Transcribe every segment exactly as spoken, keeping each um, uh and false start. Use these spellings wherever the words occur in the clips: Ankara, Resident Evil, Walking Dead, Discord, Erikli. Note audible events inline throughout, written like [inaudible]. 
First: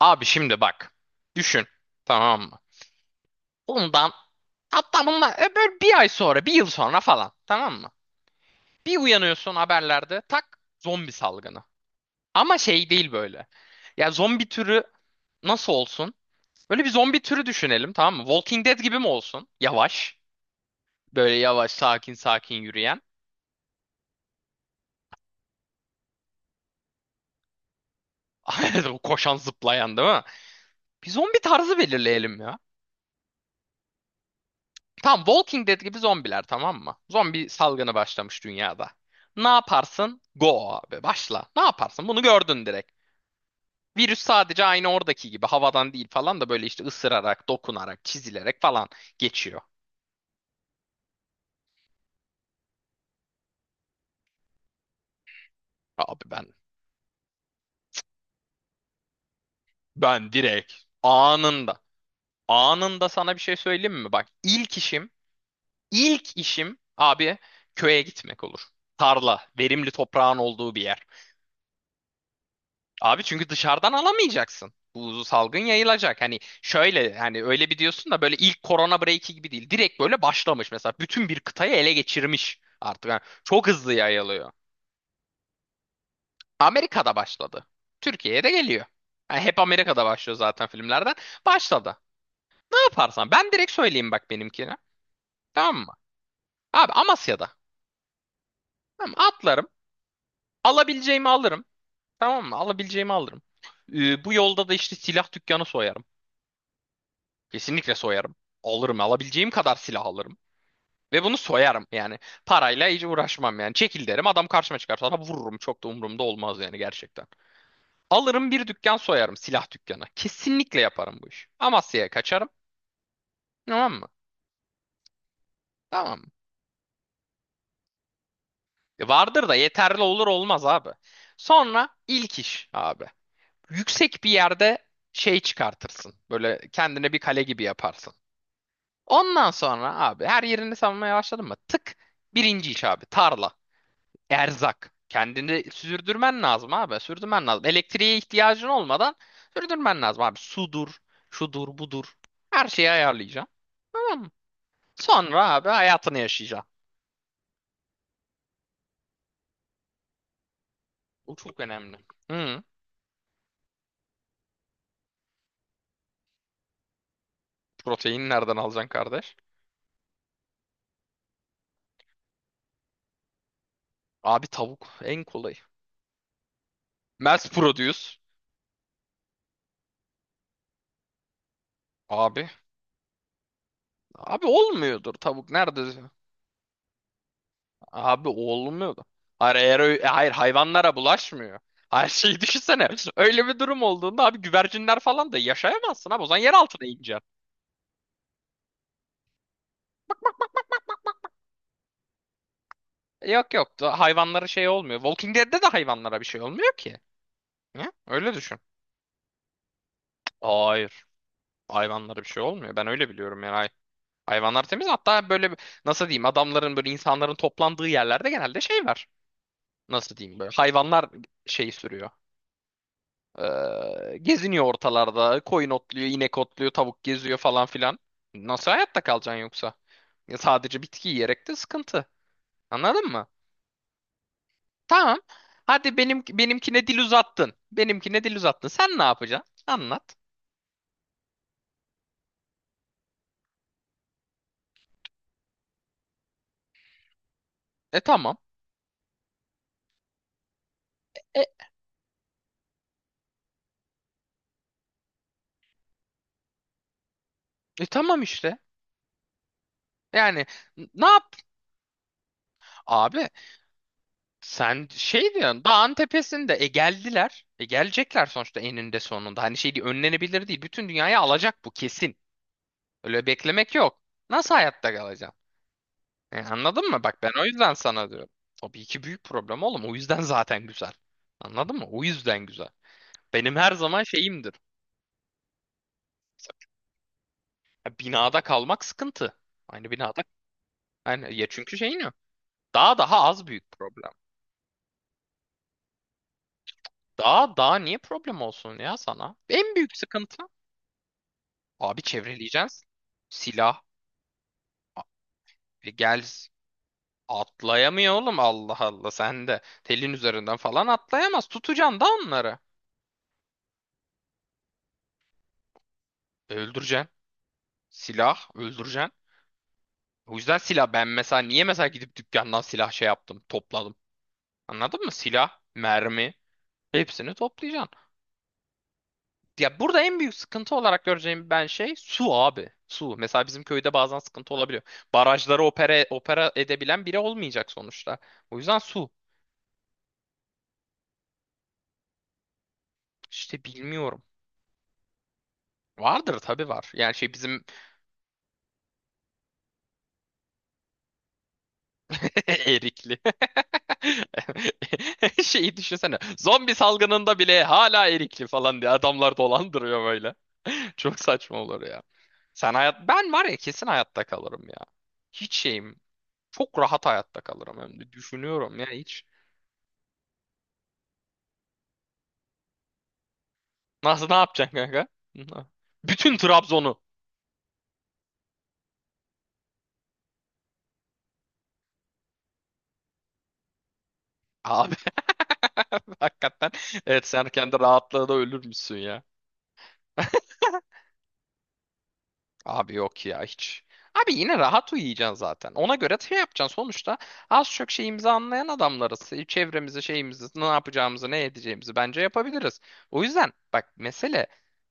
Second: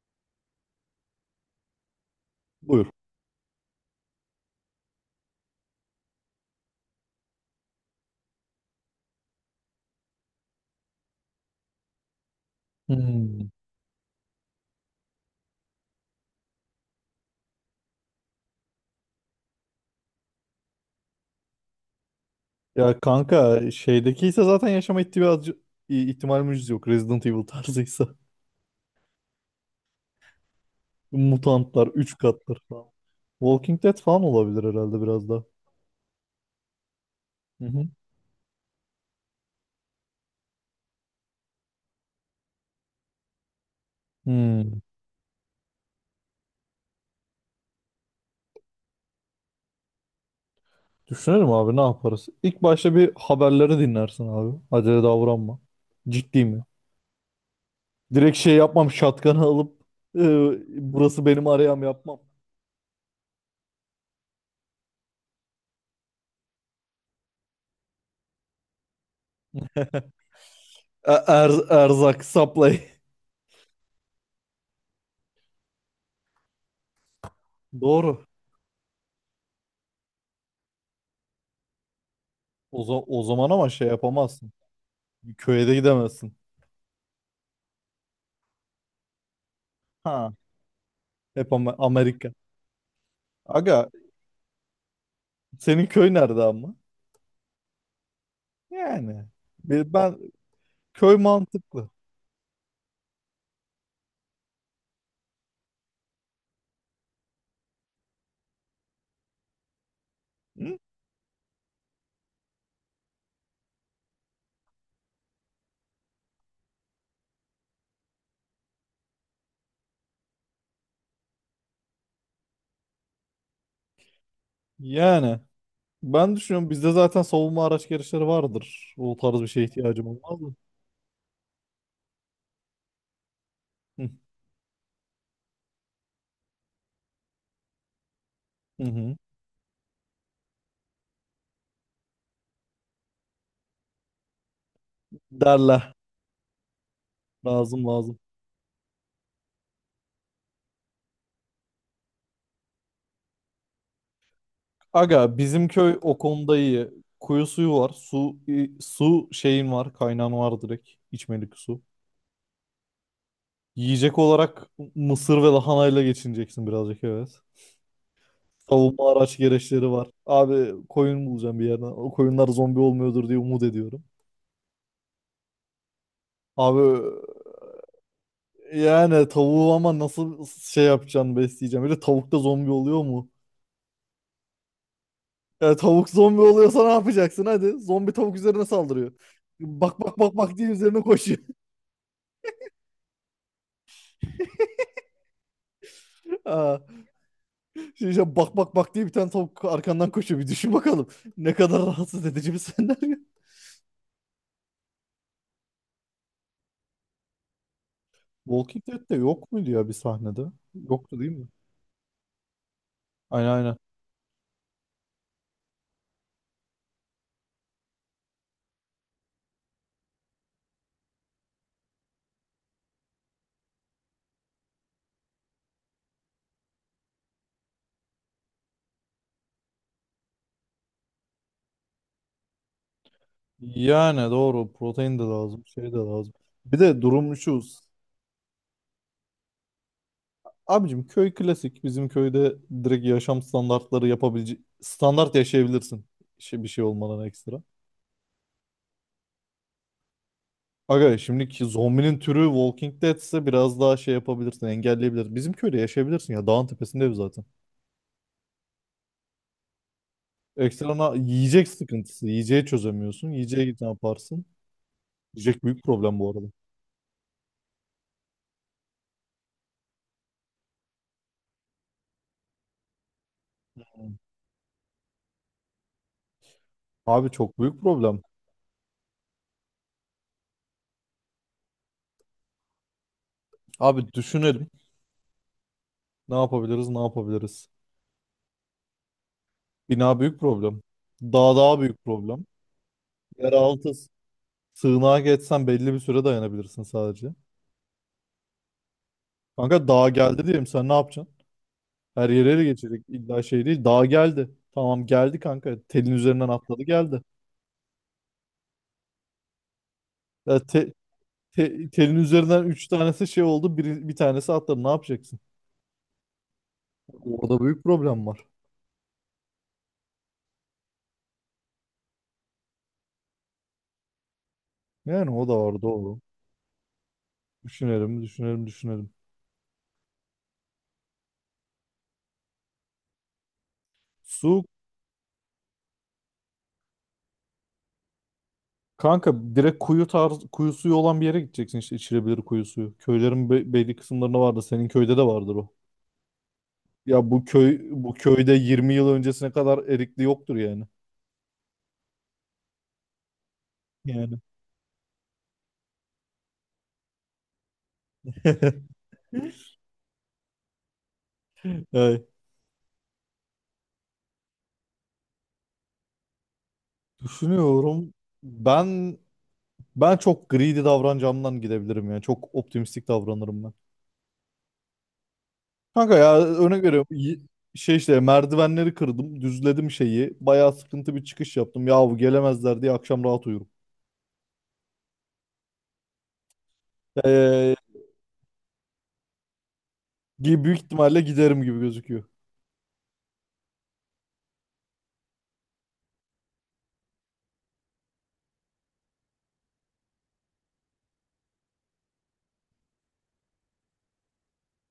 Abi şimdi bak. Düşün. Tamam mı? Buyur. Bundan, hatta bundan e, böyle bir ay sonra, bir yıl sonra falan. Tamam mı? Bir uyanıyorsun haberlerde tak zombi salgını. Ama şey değil böyle. Hmm. Ya zombi türü nasıl olsun? Böyle bir zombi türü düşünelim tamam mı? Walking Dead gibi mi olsun? Yavaş. Böyle yavaş sakin sakin Ya yürüyen. kanka şeydeki ise zaten yaşama ihtimali, ihtimalimiz yok. Resident Evil tarzıysa. [laughs] [laughs] Koşan zıplayan değil mi? Bir zombi tarzı Mutantlar üç belirleyelim kattır ya. falan. Walking Dead falan olabilir herhalde Tam biraz da. Walking Dead gibi zombiler tamam mı? Zombi Hı hı. salgını başlamış dünyada. Ne yaparsın? Go abi başla. Ne yaparsın? Bunu gördün direkt. Virüs sadece Hmm. aynı oradaki gibi havadan değil falan da böyle işte ısırarak, dokunarak, çizilerek falan geçiyor. Düşünelim abi ne yaparız? İlk başta bir haberleri dinlersin abi. Acele davranma. Abi Ciddi ben mi? Direkt şey yapmam şatkanı alıp e, ben direkt burası benim anında arayam yapmam. anında sana bir şey söyleyeyim mi? Bak ilk işim ilk işim abi köye gitmek olur. Tarla, verimli toprağın olduğu bir yer. E- er- erzak supply. [laughs] Abi çünkü dışarıdan alamayacaksın. Bu salgın yayılacak. Hani şöyle hani öyle bir diyorsun da Doğru. böyle ilk korona break'i gibi değil. Direkt böyle başlamış mesela. Bütün bir kıtayı ele geçirmiş O, za- artık. Yani o zaman çok ama şey hızlı yayılıyor. yapamazsın. Köye de gidemezsin. Amerika'da başladı. Türkiye'ye de geliyor. Yani hep Amerika'da Ha. başlıyor zaten filmlerden. Hep ama Başladı. Amerika. Ne yaparsan ben direkt Aga söyleyeyim bak benimkini. Tamam senin mı? köy nerede ama? Abi Amasya'da. Tamam, mı? Yani. Atlarım. Be- Ben köy Alabileceğimi alırım. mantıklı. Tamam mı? Alabileceğimi alırım. Ee, bu yolda da işte silah dükkanı soyarım. Kesinlikle soyarım. Alırım. Alabileceğim kadar silah alırım. Hı? Ve bunu soyarım yani. Parayla hiç uğraşmam yani. Çekil derim, adam karşıma çıkarsa da vururum. Çok da umurumda olmaz yani gerçekten. Alırım, bir dükkan soyarım, silah dükkanı. Kesinlikle yaparım bu işi. Amasya'ya kaçarım. Tamam mı? Yani. Tamam mı? Ben düşünüyorum bizde zaten savunma araç gereçleri vardır. E, O tarz bir vardır da şeye yeterli ihtiyacım olur olmaz mı? olmaz abi. Sonra ilk iş abi. Hı Yüksek bir yerde şey çıkartırsın. Böyle kendine bir kale gibi yaparsın. hı. hı. Ondan sonra abi her yerini savunmaya başladın mı? Tık birinci iş abi, tarla. Erzak. Kendini Derler. sürdürmen lazım abi. Sürdürmen lazım. Lazım Elektriğe lazım. ihtiyacın olmadan sürdürmen lazım abi. Sudur, şudur, budur. Her şeyi ayarlayacaksın. Tamam mı? Aga Sonra abi bizim köy hayatını o konuda yaşayacaksın. iyi. Kuyu suyu var. Su i- su şeyin var. Kaynağın var direkt. Bu İçmelik çok su. önemli. Hı. Yiyecek olarak mısır ve lahanayla geçineceksin birazcık, evet. Proteini nereden alacaksın Savunma kardeş? araç gereçleri var. Abi koyun bulacağım bir yerden. O koyunlar zombi olmuyordur diye umut ediyorum. Abi tavuk en kolayı. Abi Mass produce. yani tavuğu ama nasıl şey yapacaksın, besleyeceğim. Bir de tavuk da Abi. zombi oluyor mu? Abi olmuyordur tavuk. Ya Nerede? tavuk zombi oluyorsa ne yapacaksın hadi. Zombi Abi tavuk üzerine olmuyordu. saldırıyor. Hayır, eğer Bak ö- bak hayır, bak bak diye hayvanlara üzerine koşuyor. bulaşmıyor. [laughs] Her şeyi [laughs] düşünsene. Öyle bir durum olduğunda abi güvercinler falan da yaşayamazsın abi. O zaman yer Ha. altına ineceksin. Şimdi işte bak bak bak diye bir tane tavuk arkandan koşuyor. Bir düşün bakalım. Ne kadar rahatsız edici bir [laughs] senaryo. Yok yok, da hayvanlara şey olmuyor. Walking Dead'de de hayvanlara bir şey olmuyor ki. Ne? Öyle düşün. Walking Dead'de yok muydu ya bir sahnede? Hayır. Yoktu değil mi? Hayvanlara bir şey olmuyor. Ben öyle biliyorum Aynen yani. Hay- aynen. Hayvanlar temiz. Hatta böyle bir- nasıl diyeyim, adamların böyle, insanların toplandığı yerlerde genelde şey var. Nasıl diyeyim, böyle hayvanlar şeyi sürüyor. Ee, geziniyor ortalarda. Koyun otluyor, inek otluyor, tavuk geziyor falan filan. Nasıl hayatta kalacaksın yoksa? Ya sadece bitki yiyerek de sıkıntı. Anladın mı? Yani doğru, Tamam. protein de lazım şey Hadi, de benim lazım. Bir benimkine dil de durum uzattın. şu. Benimkine dil uzattın. Sen ne yapacaksın? Anlat. Abicim köy klasik. Bizim köyde direkt yaşam standartları yapabilecek, standart yaşayabilirsin. Şey, bir şey olmadan ekstra. E, tamam. Aga E, şimdiki zombinin türü Walking Dead ise biraz daha şey yapabilirsin, engelleyebilirsin. Bizim köyde yaşayabilirsin, ya dağın tepesinde ev zaten. e tamam işte. Yani n- ne Ekstrana yap? yiyecek sıkıntısı. Yiyeceği Abi çözemiyorsun. Yiyeceğe git, ne yaparsın? sen şey Yiyecek diyorsun, büyük dağın problem bu arada. tepesinde e geldiler. E, gelecekler sonuçta eninde sonunda. Hani şey değil, önlenebilir değil. Bütün dünyayı alacak bu, kesin. Öyle beklemek yok. Nasıl hayatta kalacaksın? E, anladın mı? Bak, Abi ben o çok yüzden büyük sana problem. diyorum. Tabii ki büyük problem oğlum. O yüzden [laughs] zaten güzel. Anladın mı? O yüzden güzel. Benim her zaman Abi şeyimdir. düşünelim. Ne yapabiliriz, ne yapabiliriz? Ya, binada kalmak sıkıntı. Aynı Bina binada. büyük problem. Yani, ya Dağ çünkü daha şey büyük ne? problem. Daha daha az büyük Yeraltı s- problem. sığınağa geçsen belli bir süre dayanabilirsin sadece. Daha daha niye problem olsun ya sana? En Kanka büyük dağ sıkıntı. geldi diyelim, sen ne yapacaksın? Abi, Her yere ele çevreleyeceksin. geçecek, illa şey Silah. değil. Dağ geldi. A- Tamam geldi kanka. e, Telin Gel. üzerinden atladı, geldi. Atlayamıyor oğlum, Allah Allah. Sen de telin üzerinden Ya falan te- atlayamaz. te- Tutacaksın da telin onları. üzerinden üç tanesi şey oldu. Bir, bir tanesi atladı. Ne yapacaksın? Öldüreceksin. Orada büyük problem var. Silah, öldüreceksin. O yüzden silah, ben mesela niye mesela gidip dükkandan silah şey yaptım, topladım. Anladın mı? Yani o da Silah, var, doğru. mermi, hepsini toplayacaksın. Düşünelim, düşünelim, düşünelim. Ya burada en büyük sıkıntı olarak göreceğim ben şey, su abi. Su. Mesela bizim köyde bazen sıkıntı Su. olabiliyor. Barajları opera, opera edebilen biri olmayacak sonuçta. O yüzden su. Kanka direkt kuyu tarz, kuyu suyu olan bir yere gideceksin, işte içilebilir kuyu suyu. Köylerin İşte be- belli bilmiyorum. kısımlarında vardı. Senin köyde de vardır o. Vardır tabii, var. Yani Ya şey, bu bizim köy bu köyde yirmi yıl öncesine kadar erikli yoktur yani. [laughs] Erikli. Yani. [laughs] Şeyi düşünsene. Zombi salgınında bile hala erikli falan diye [laughs] adamlar dolandırıyor böyle. [laughs] Çok saçma olur ya. Evet. Sen hayat, ben var ya, kesin hayatta kalırım ya. Hiç şeyim. Çok rahat hayatta kalırım, hem de Düşünüyorum. düşünüyorum ya Ben hiç. ben çok greedy davranacağımdan gidebilirim yani. Çok optimistik davranırım ben. Nasıl, ne yapacaksın kanka? [laughs] Kanka Bütün ya örnek Trabzon'u. veriyorum. y- Şey işte merdivenleri kırdım, düzledim şeyi. Bayağı sıkıntı bir çıkış yaptım. Yahu gelemezler diye akşam rahat uyurum. Abi [laughs] hakikaten. Evet, sen Ee, kendi rahatlığına ölür müsün ya? gi- büyük ihtimalle giderim gibi gözüküyor. Abi yok ya hiç. Abi yine rahat uyuyacaksın zaten. Ona göre şey yapacaksın. Sonuçta az çok şeyimizi anlayan adamlarız. Çevremizi, şeyimizi, ne yapacağımızı, ne edeceğimizi bence yapabiliriz. O yüzden bak, mesele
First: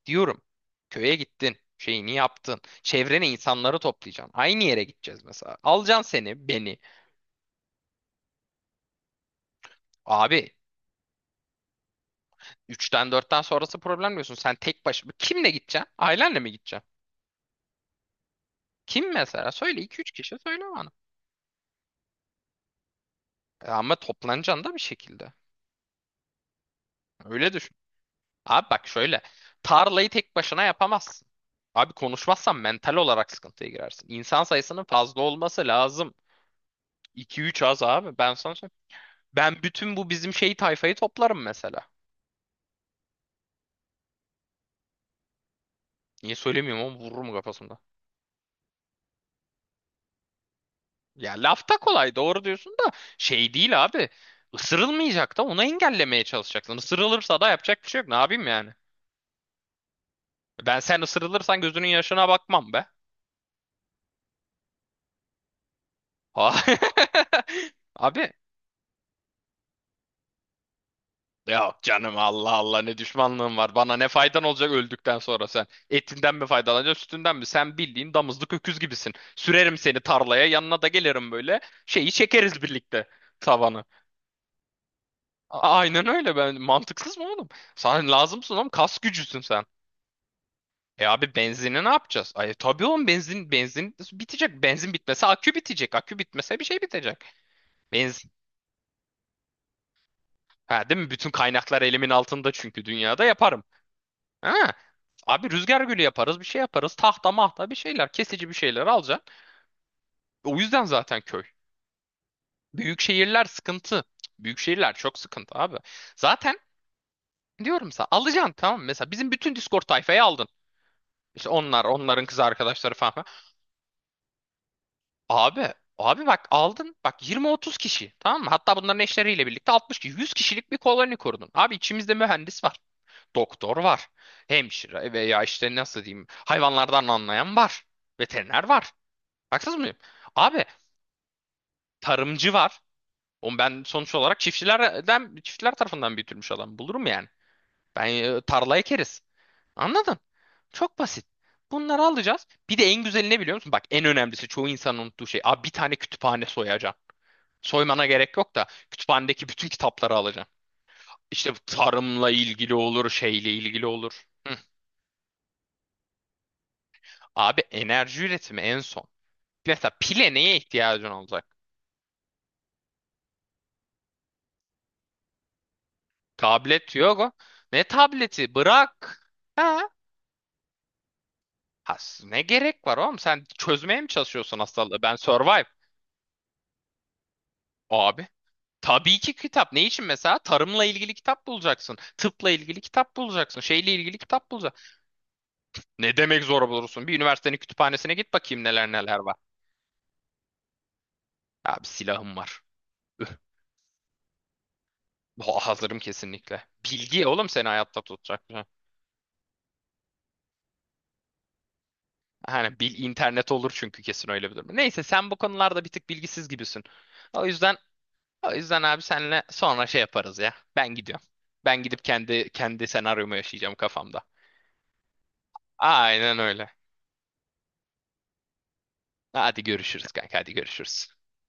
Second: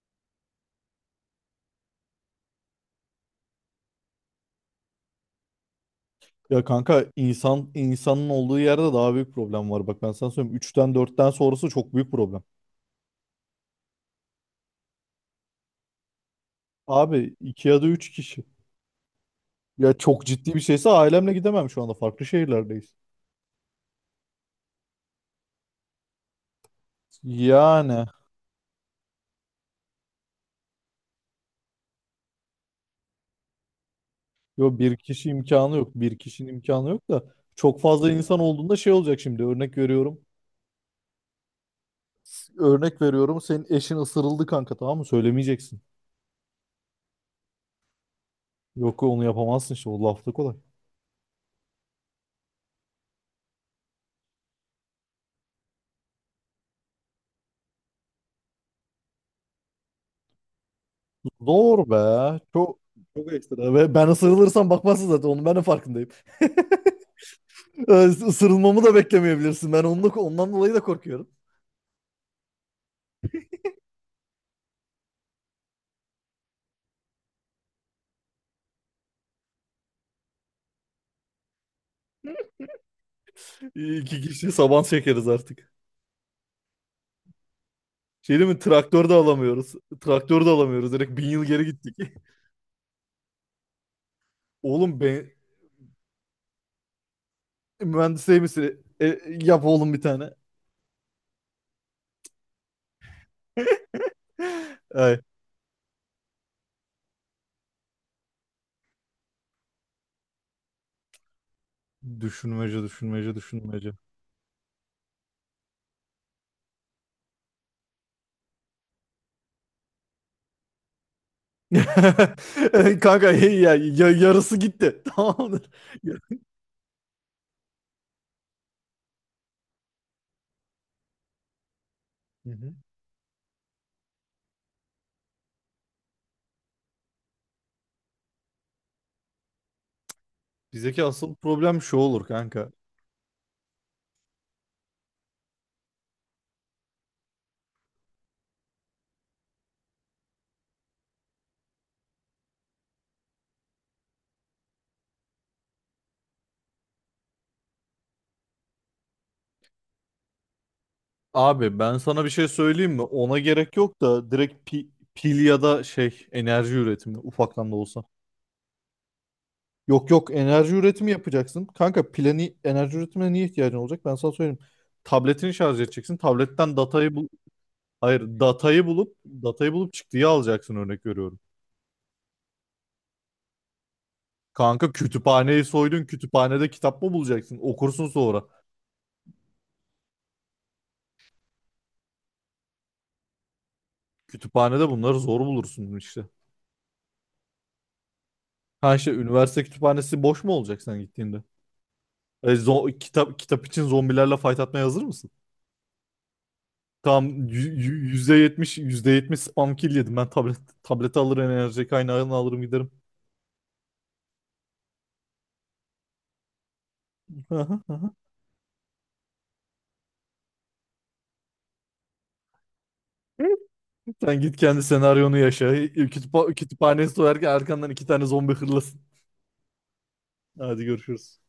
diyorum. Köye gittin. Şeyini yaptın. Çevrene insanları toplayacaksın. Aynı yere gideceğiz mesela. Alacaksın seni, Ya beni. kanka, insan insanın olduğu yerde daha büyük problem var. Bak ben sana Abi söyleyeyim. Üçten dörtten sonrası çok büyük problem. üçten dörtten sonrası problem diyorsun. Sen tek başına. Kimle gideceksin? Ailenle mi gideceksin? Abi iki ya da üç kişi. Kim mesela? Söyle, Ya iki üç çok kişi ciddi bir söyle bana. şeyse ailemle gidemem şu anda. Farklı şehirlerdeyiz. E, ama toplanacaksın da bir şekilde. Öyle düşün. Yani. Abi bak şöyle. Tarlayı tek başına yapamazsın. Abi konuşmazsan mental olarak sıkıntıya girersin. İnsan Yo, sayısının bir fazla kişi olması imkanı yok. lazım. Bir kişinin imkanı yok da. iki üç Çok az fazla abi. Ben insan sana olduğunda söyleyeyim. şey olacak şimdi. Ben Örnek bütün bu veriyorum. bizim şey tayfayı toplarım mesela. Örnek veriyorum. Senin eşin ısırıldı kanka, tamam mı? Söylemeyeceksin. Niye söylemiyorum, ama vururum kafasında. Yok, onu yapamazsın işte. O lafta kolay. Ya lafta kolay doğru diyorsun da şey değil abi. Isırılmayacak da, onu engellemeye çalışacaksın. Isırılırsa da yapacak bir şey yok. Ne yapayım yani? Ben, sen ısırılırsan gözünün Zor yaşına be. bakmam Çok be. çok ekstra. Ve ben ısırılırsam bakmazsın zaten. Onun ben de farkındayım. [laughs] Is- Abi, Isırılmamı da beklemeyebilirsin. Ben onunla, ondan dolayı da korkuyorum. yok canım, Allah Allah, ne düşmanlığın var. Bana ne faydan olacak öldükten sonra sen? Etinden mi faydalanacaksın, sütünden mi? Sen bildiğin damızlık öküz gibisin. Sürerim seni tarlaya, yanına da gelirim böyle. Şeyi çekeriz birlikte, tavanı. İki kişi saban çekeriz A- artık. Aynen öyle, ben mantıksız mı oğlum? Sen Şey değil lazımsın mi? oğlum, kas Traktör de gücüsün sen. alamıyoruz. Traktör de alamıyoruz. E, Direkt bin abi yıl geri benzini ne gittik. yapacağız? [laughs] Ay tabii oğlum, benzin benzin bitecek. Benzin Oğlum, bitmese ben akü bitecek. Akü bitmese bir şey bitecek. Benzin. mühendisliği misin? E, yap oğlum bir tane. Ha, değil mi? Bütün kaynaklar elimin altında çünkü, dünyada yaparım. Ha. [laughs] Ay. Abi rüzgar gülü yaparız, bir şey yaparız. Tahta mahta bir şeyler, kesici bir şeyler alacaksın. O yüzden zaten köy. Düşünmece, Büyük düşünmece, şehirler düşünmece. sıkıntı. Büyük şehirler çok sıkıntı abi. Zaten diyorum sana, alacaksın tamam mı? Mesela bizim bütün Discord tayfayı aldın. İşte onlar, onların kız arkadaşları [laughs] falan. filan. Kanka hey ya, ya- yarısı gitti. [laughs] Tamamdır. Abi, Ya- abi bak aldın. Bak yirmi otuz kişi tamam mı? Hatta bunların eşleriyle birlikte altmış kişi, yüz kişilik bir koloni kurdun. Abi içimizde Hı mühendis hı. var. Doktor var. Hemşire, veya işte nasıl diyeyim, hayvanlardan anlayan var. Veteriner var. Haksız mıyım? Abi Bizdeki asıl problem şu olur tarımcı kanka. var. O ben sonuç olarak çiftçilerden, çiftçiler tarafından büyütülmüş adam. Bulurum yani. Ben, e, tarla ekeriz. Anladın? Çok basit. Bunları alacağız. Bir de en güzeli ne biliyor musun? Bak, en önemlisi çoğu insanın unuttuğu şey. Abi bir tane kütüphane soyacaksın. Soymana gerek yok da, kütüphanedeki bütün kitapları alacaksın. İşte bu, Abi ben sana bir tarımla şey ilgili söyleyeyim mi? olur, Ona şeyle gerek ilgili yok olur. da Hı. direkt pi- pil ya da şey enerji üretimi, Abi ufaktan da olsa. enerji üretimi en son. Mesela Yok yok, pile neye enerji ihtiyacın üretimi olacak? yapacaksın. Kanka plani enerji üretimine niye ihtiyacın olacak? Ben sana söyleyeyim. Tabletini şarj edeceksin. Tabletten Tablet datayı bul. yok. Ne Hayır, tableti? datayı bulup Bırak. datayı Ha? bulup çıktıyı alacaksın, örnek veriyorum. Ha, ne gerek var oğlum? Sen çözmeye mi çalışıyorsun Kanka hastalığı? Ben survive. kütüphaneyi soydun. Kütüphanede kitap mı bulacaksın? Okursun Abi. sonra. Tabii ki kitap. Ne için mesela? Tarımla ilgili kitap bulacaksın. Tıpla ilgili kitap bulacaksın. Şeyle ilgili kitap bulacaksın. Kütüphanede bunları zor bulursun Ne işte. demek zor bulursun? Bir üniversitenin kütüphanesine git bakayım, neler Ha işte, neler var. üniversite kütüphanesi boş mu olacak sen gittiğinde? Abi silahım E, var. zo- Üh, kitap kitap için zombilerle fight atmaya hazır mısın? ha- hazırım kesinlikle. Bilgi Tamam, yü- oğlum, seni yü- hayatta yüzde tutacak. %70 spam kill yedim. Ben tablet tableti alırım, enerji kaynağını alırım, Hani giderim. bil, internet olur çünkü kesin öyle bir durum. Neyse, sen bu konularda bir tık bilgisiz gibisin. O yüzden, Aha, aha. O yüzden abi senle sonra şey yaparız ya. Ben gidiyorum. Ben gidip kendi kendi senaryomu yaşayacağım kafamda. Sen git kendi senaryonu yaşa. Aynen Kütüpha öyle. Kütüphanesi soyarken arkandan iki tane zombi hırlasın. Hadi görüşürüz kanka, hadi Hadi görüşürüz. görüşürüz.